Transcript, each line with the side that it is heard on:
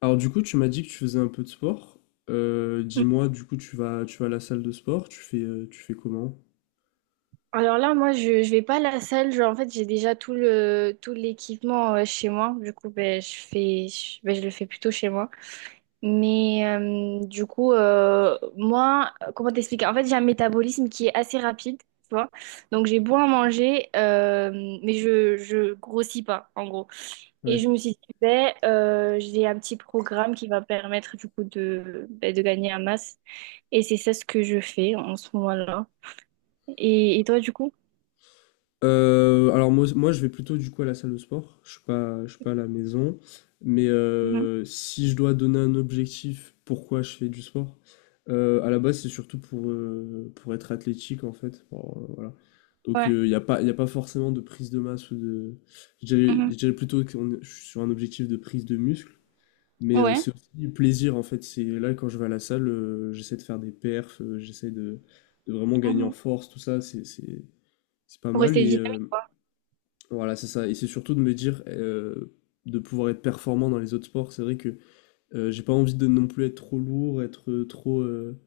left: Alors du coup, tu m'as dit que tu faisais un peu de sport. Dis-moi, du coup, tu vas à la salle de sport, tu fais comment?
right: Alors là, moi, je vais pas à la salle. Genre, en fait, j'ai déjà tout l'équipement chez moi. Du coup, ben, je le fais plutôt chez moi. Moi, comment t'expliquer? En fait, j'ai un métabolisme qui est assez rapide, tu vois. Donc, j'ai beau à manger, mais je grossis pas, en gros. Et je
left: Ouais.
right: me suis dit, j'ai un petit programme qui va permettre, du coup, de gagner en masse. Et c'est ça ce que je fais en ce moment-là. Et toi, du coup?
left: Alors moi, je vais plutôt du coup à la salle de sport. Je suis pas à la maison. Mais
right: Mhm.
left: euh, si je dois donner un objectif, pourquoi je fais du sport? À la base, c'est surtout pour pour être athlétique en fait. Bon, voilà. Donc
right: Ouais.
left: il n'y a pas, y a pas forcément de prise de masse ou de. Je
right: Mhm.
left: dirais plutôt que je suis sur un objectif de prise de muscle. Mais
right: Ouais.
left: c'est aussi du plaisir en fait. C'est là quand je vais à la salle, j'essaie de faire des perfs, de vraiment gagner en
right: Mhm.
left: force, tout ça, c'est pas
right: Pour
left: mal.
right: rester dynamique, quoi.
left: Voilà, c'est ça. Et c'est surtout de me dire de pouvoir être performant dans les autres sports. C'est vrai que j'ai pas envie de non plus être trop lourd, être trop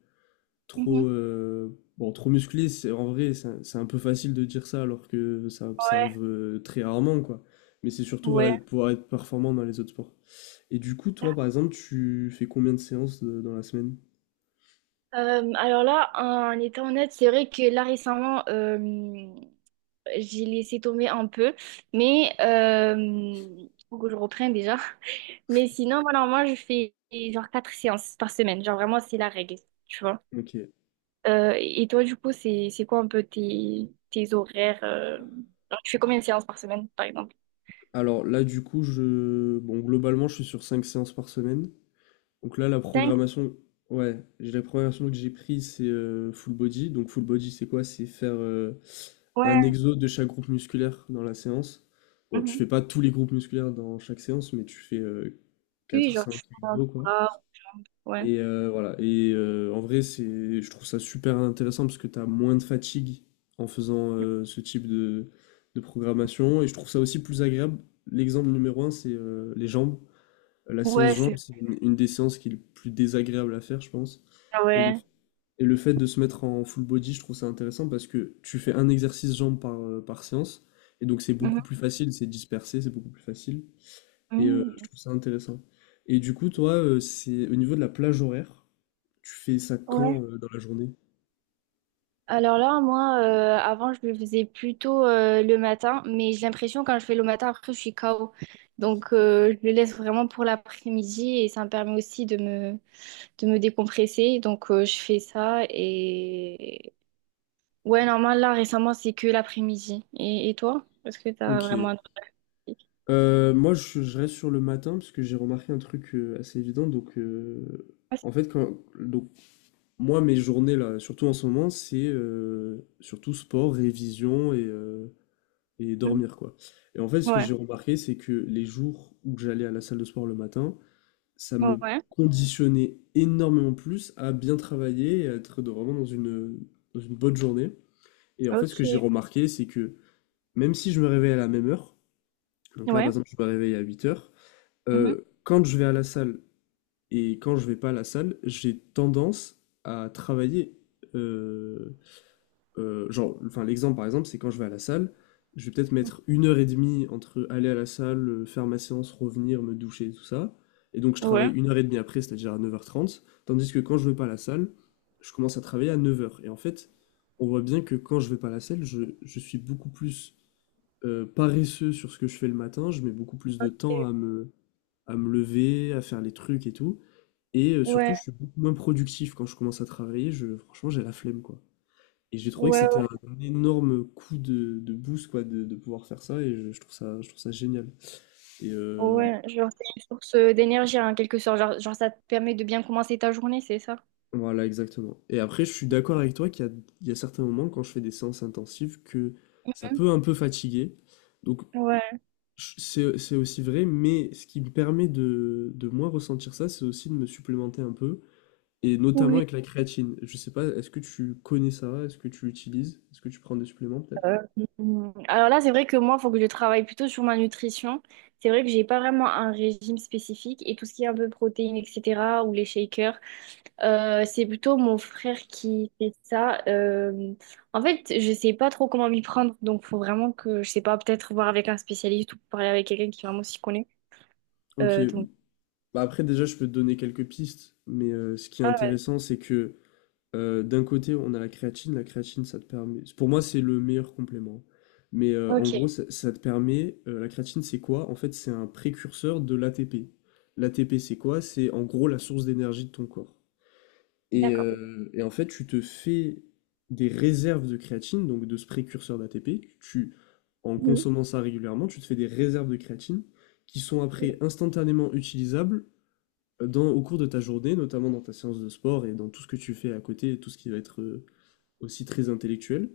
right: Mhm.
left: trop bon, trop musclé. C'est en vrai, c'est un peu facile de dire ça alors que ça
right: Ouais,
left: arrive très rarement quoi. Mais c'est surtout voilà de
right: ouais.
left: pouvoir être performant dans les autres sports. Et du coup, toi, par exemple, tu fais combien de séances dans la semaine?
right: Alors là, en étant honnête, c'est vrai que là récemment, j'ai laissé tomber un peu, mais faut que je reprenne déjà. Mais sinon, voilà, moi, je fais genre quatre séances par semaine. Genre vraiment, c'est la règle, tu vois.
left: Ok.
right: Et toi, du coup, c'est quoi un peu tes horaires genre, tu fais combien de séances par semaine, par exemple?
left: Alors là, du coup, je... Bon, globalement, je suis sur 5 séances par semaine. Donc là, la
right: Cinq.
left: programmation... Ouais, j'ai la programmation que j'ai prise, c'est full body. Donc full body, c'est quoi? C'est faire un
right: Ouais.
left: exo de chaque groupe musculaire dans la séance. Bon, tu
right: Mhm.
left: fais pas tous les groupes musculaires dans chaque séance, mais tu fais
right: Oui,
left: quatre,
right: genre
left: cinq
right: tu fais un
left: exos, quoi.
right: bras, ouais.
left: Voilà. Et en vrai, je trouve ça super intéressant parce que tu as moins de fatigue en faisant ce type de programmation. Et je trouve ça aussi plus agréable. L'exemple numéro un, c'est les jambes. La séance
right: Ouais,
left: jambes,
right: c'est.
left: c'est une des séances qui est le plus désagréable à faire, je pense.
right: Ah
left: Et le,
right: ouais.
left: et le fait de se mettre en full body, je trouve ça intéressant parce que tu fais un exercice jambes par séance. Et donc, c'est beaucoup
right: Mhm.
left: plus facile, c'est dispersé, c'est beaucoup plus facile. Je
right: Mhm.
left: trouve ça intéressant. Et du coup, toi, c'est au niveau de la plage horaire, tu fais ça
right: Ouais.
left: quand dans la journée?
right: Alors là, moi, avant, je le faisais plutôt le matin, mais j'ai l'impression quand je fais le matin, après, je suis KO. Donc, je le laisse vraiment pour l'après-midi et ça me permet aussi de me décompresser. Donc, je fais ça et... Ouais, normal, là, récemment, c'est que l'après-midi. Et toi? Est-ce que t'as
left: Ok.
right: vraiment un truc pratique?
left: Moi, je reste sur le matin parce que j'ai remarqué un truc assez évident. Donc,
right: Ah, c'est-.
left: en fait, moi, mes journées, là, surtout en ce moment, c'est surtout sport, révision et et
right: Mhm.
left: dormir, quoi. Et en fait, ce que
right: Ouais.
left: j'ai remarqué, c'est que les jours où j'allais à la salle de sport le matin, ça me
right: Ouais.
left: conditionnait énormément plus à bien travailler et à être vraiment dans dans une bonne journée. Et en fait, ce
right: Ok.
left: que j'ai remarqué, c'est que même si je me réveille à la même heure, donc là, par
right: Ouais.
left: exemple, je me réveille à 8h,
right: Mhm.
left: quand je vais à la salle et quand je vais pas à la salle, j'ai tendance à travailler euh, enfin, l'exemple par exemple, c'est quand je vais à la salle, je vais peut-être mettre une heure et demie entre aller à la salle, faire ma séance, revenir, me doucher, tout ça. Et donc, je travaille
right: Ouais.
left: une heure et demie après, c'est-à-dire à 9h30. Tandis que quand je vais pas à la salle, je commence à travailler à 9h. Et en fait, on voit bien que quand je vais pas à la salle, je suis beaucoup plus paresseux sur ce que je fais le matin. Je mets beaucoup plus de temps à à me lever, à faire les trucs et tout. Et surtout,
right: Ouais.
left: je suis beaucoup moins productif quand je commence à travailler. Je, franchement, j'ai la flemme, quoi. Et j'ai trouvé que c'était
right: Ouais.
left: un énorme coup de boost, quoi, de pouvoir faire ça, et je trouve ça génial. Et euh,
right: Ouais, genre c'est une source d'énergie en quelque sorte, genre, genre ça te permet de bien commencer ta journée, c'est ça?
left: voilà, exactement. Et après, je suis d'accord avec toi il y a certains moments, quand je fais des séances intensives, que ça
right: Hmm.
left: peut un peu fatiguer. Donc,
right: Ouais,
left: c'est aussi vrai, mais ce qui me permet de moins ressentir ça, c'est aussi de me supplémenter un peu, et notamment
right: oui.
left: avec la créatine. Je sais pas, est-ce que tu connais ça? Est-ce que tu l'utilises? Est-ce que tu prends des suppléments, peut-être?
right: euh, alors là, c'est vrai que moi, il faut que je travaille plutôt sur ma nutrition. C'est vrai que j'ai pas vraiment un régime spécifique et tout ce qui est un peu protéines, etc., ou les shakers, c'est plutôt mon frère qui fait ça. En fait, je sais pas trop comment m'y prendre, donc faut vraiment que, je sais pas, peut-être voir avec un spécialiste ou parler avec quelqu'un qui vraiment s'y connaît.
left: Ok,
right: Euh, donc,
left: bah après, déjà, je peux te donner quelques pistes, mais ce qui est intéressant, c'est que d'un côté, on a la créatine. La créatine, ça te permet. Pour moi, c'est le meilleur complément. Mais en
right: ok,
left: gros, ça te permet. La créatine, c'est quoi? En fait, c'est un précurseur de l'ATP. L'ATP, c'est quoi? C'est en gros la source d'énergie de ton corps.
right: d'accord.
left: Et en fait, tu te fais des réserves de créatine, donc de ce précurseur d'ATP. En
right: Mhm.
left: consommant ça régulièrement, tu te fais des réserves de créatine qui sont après instantanément utilisables dans, au cours de ta journée, notamment dans ta séance de sport et dans tout ce que tu fais à côté, et tout ce qui va être aussi très intellectuel.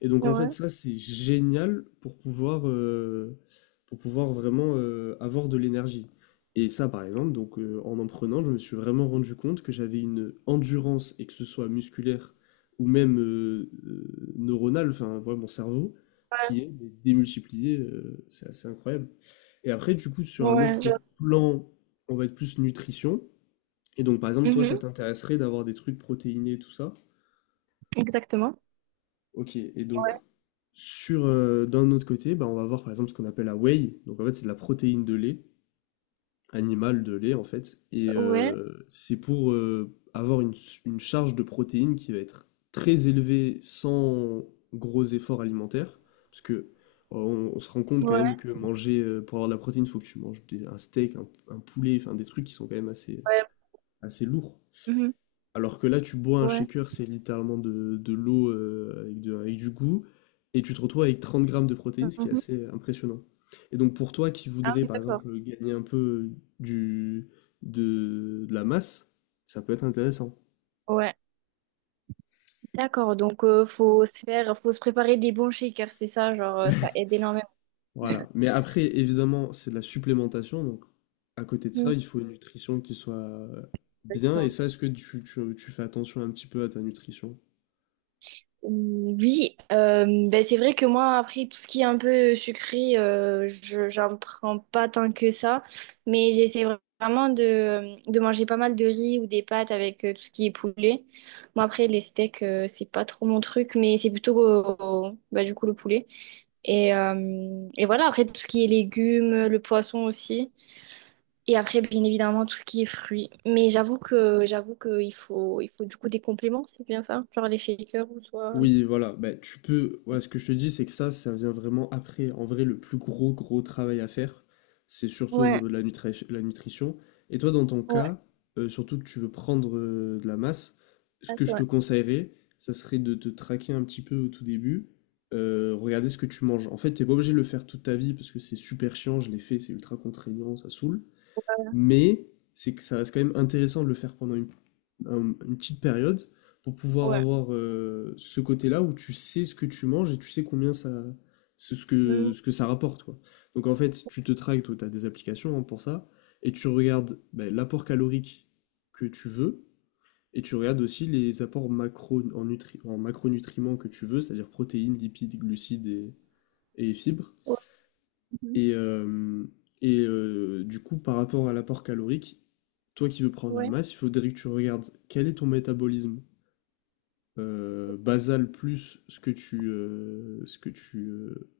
left: Et donc en fait,
right: Ouais.
left: ça, c'est génial pour pour pouvoir vraiment avoir de l'énergie. Et ça, par exemple, donc en prenant, je me suis vraiment rendu compte que j'avais une endurance, et que ce soit musculaire ou même neuronale, enfin, voilà, mon cerveau, qui est mais démultiplié, c'est assez incroyable. Et après, du coup, sur un
right: Ouais, je-.
left: autre plan, on va être plus nutrition. Et donc, par exemple, toi, ça
right: Mhm,
left: t'intéresserait d'avoir des trucs protéinés et tout ça.
right: exactement.
left: Ok, et donc, sur, d'un autre côté, bah, on va voir par exemple ce qu'on appelle la whey. Donc, en fait, c'est de la protéine de lait, animale de lait, en fait. Et
right: Ouais,
left: euh, c'est pour avoir une charge de protéines qui va être très élevée sans gros efforts alimentaires. Parce que on se rend compte quand même
right: ouais,
left: que manger, pour avoir de la protéine, il faut que tu manges un steak, un poulet, enfin des trucs qui sont quand même assez,
right: ouais,
left: assez lourds.
right: mhm,
left: Alors que là, tu bois un
right: ouais,
left: shaker, c'est littéralement de l'eau avec du goût, et tu te retrouves avec 30 grammes de protéines, ce qui est
right: mhm.
left: assez impressionnant. Et donc pour toi qui
right: Ah
left: voudrais,
right: oui,
left: par
right: d'accord.
left: exemple, gagner un peu du, de la masse, ça peut être intéressant.
right: Ouais, d'accord. Donc, faut se préparer des bons shakers, c'est ça, genre, ça aide énormément.
left: Voilà. Mais après, évidemment, c'est de la supplémentation, donc à côté de ça, il faut une nutrition qui soit bien, et
right: Mhm.
left: ça, est-ce que tu fais attention un petit peu à ta nutrition?
right: Oui, ben c'est vrai que moi, après, tout ce qui est un peu sucré, j'en prends pas tant que ça. Mais j'essaie vraiment de manger pas mal de riz ou des pâtes avec tout ce qui est poulet. Moi, après, les steaks, c'est pas trop mon truc, mais c'est plutôt du coup le poulet. Et voilà, après, tout ce qui est légumes, le poisson aussi. Et après, bien évidemment, tout ce qui est fruits. Mais j'avoue que il faut du coup des compléments, c'est bien ça? Genre les shakers ou soit...
left: Oui, voilà. Bah, tu peux. Ouais, ce que je te dis, c'est que ça vient vraiment après. En vrai, le plus gros, gros travail à faire, c'est surtout au
right: ouais.
left: niveau de la nutrition. Et toi, dans ton
right: Ouais,
left: cas, surtout que tu veux prendre de la masse, ce
right: ça,
left: que
right: c'est
left: je te
right: vrai.
left: conseillerais, ça serait de te traquer un petit peu au tout début. Regarder ce que tu manges. En fait, t'es pas obligé de le faire toute ta vie parce que c'est super chiant, je l'ai fait, c'est ultra contraignant, ça saoule. Mais c'est que ça reste quand même intéressant de le faire pendant une petite période pour pouvoir
right: Ouais.
left: avoir ce côté-là où tu sais ce que tu manges et tu sais combien ça, c'est
right: Mm.
left: ce que ça rapporte, quoi. Donc en fait, tu te traques, toi, tu as des applications hein, pour ça, et tu regardes ben, l'apport calorique que tu veux, et tu regardes aussi les apports macro, en macronutriments que tu veux, c'est-à-dire protéines, lipides, glucides et fibres.
right: Ouais. Mhm.
left: Et, euh, et du coup, par rapport à l'apport calorique, toi qui veux prendre la
right: Ouais.
left: masse, il faudrait que tu regardes quel est ton métabolisme basal plus ce que tu euh,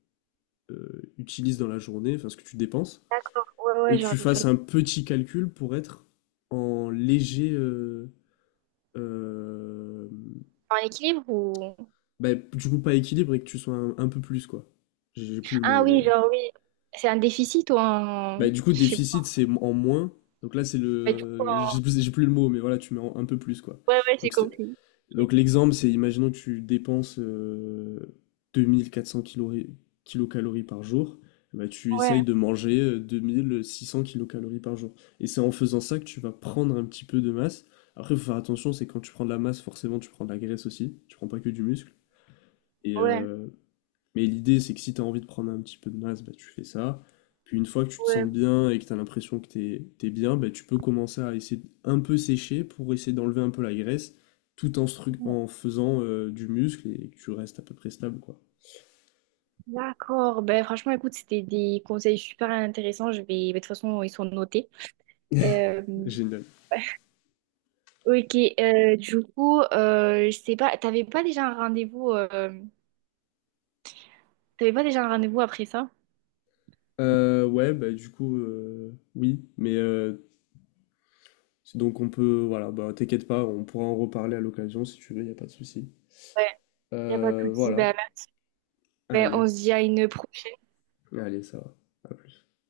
left: euh, utilises dans la journée, enfin ce que tu dépenses,
right: D'accord. Ouais,
left: et
right: ouais,
left: que
right: genre
left: tu
right: des
left: fasses
right: calories.
left: un petit calcul pour être en léger, euh,
right: En équilibre ou...
left: bah, du coup pas équilibre et que tu sois un peu plus quoi. J'ai plus le
right: Ah
left: mot,
right: oui,
left: mais
right: genre oui. C'est un déficit ou un...
left: bah, du coup
right: Je sais pas.
left: déficit c'est en moins, donc là c'est
right: Ouais, du coup,
left: le,
right: un-.
left: j'ai plus le mot, mais voilà tu mets un peu plus quoi.
right: Ouais, ouais, j'ai
left: Donc c'est-
right: compris. Ok.
left: Donc l'exemple, c'est imaginons que tu dépenses 2400 kilocalories par jour, bah tu
right: Ouais,
left: essayes de manger 2600 kilocalories par jour. Et c'est en faisant ça que tu vas prendre un petit peu de masse. Après, il faut faire attention, c'est quand tu prends de la masse, forcément, tu prends de la graisse aussi, tu prends pas que du muscle. Et,
right: ouais,
left: euh, mais l'idée, c'est que si tu as envie de prendre un petit peu de masse, bah, tu fais ça. Puis une fois que tu te sens
right: ouais.
left: bien et que tu as l'impression que t'es bien, bah, tu peux commencer à essayer de un peu sécher pour essayer d'enlever un peu la graisse, tout en,
right: Bon.
left: en faisant du muscle et que tu restes à peu près stable, quoi.
right: D'accord. Ben, franchement, écoute, c'était des conseils super intéressants. Je vais... ben, de toute façon, ils sont notés. Euh.
left: Génial.
right: Ok. Du coup, je sais pas, t'avais pas déjà un rendez-vous... T'avais pas déjà un rendez-vous après ça?
left: Ouais, bah du coup, oui, mais donc on peut, voilà, bah t'inquiète pas, on pourra en reparler à l'occasion si tu veux, y a pas de souci.
right: Ouais, y a pas de souci.
left: Voilà.
right: Ben,
left: Allez,
right: on se dit à une prochaine.
left: allez, ça va. À plus.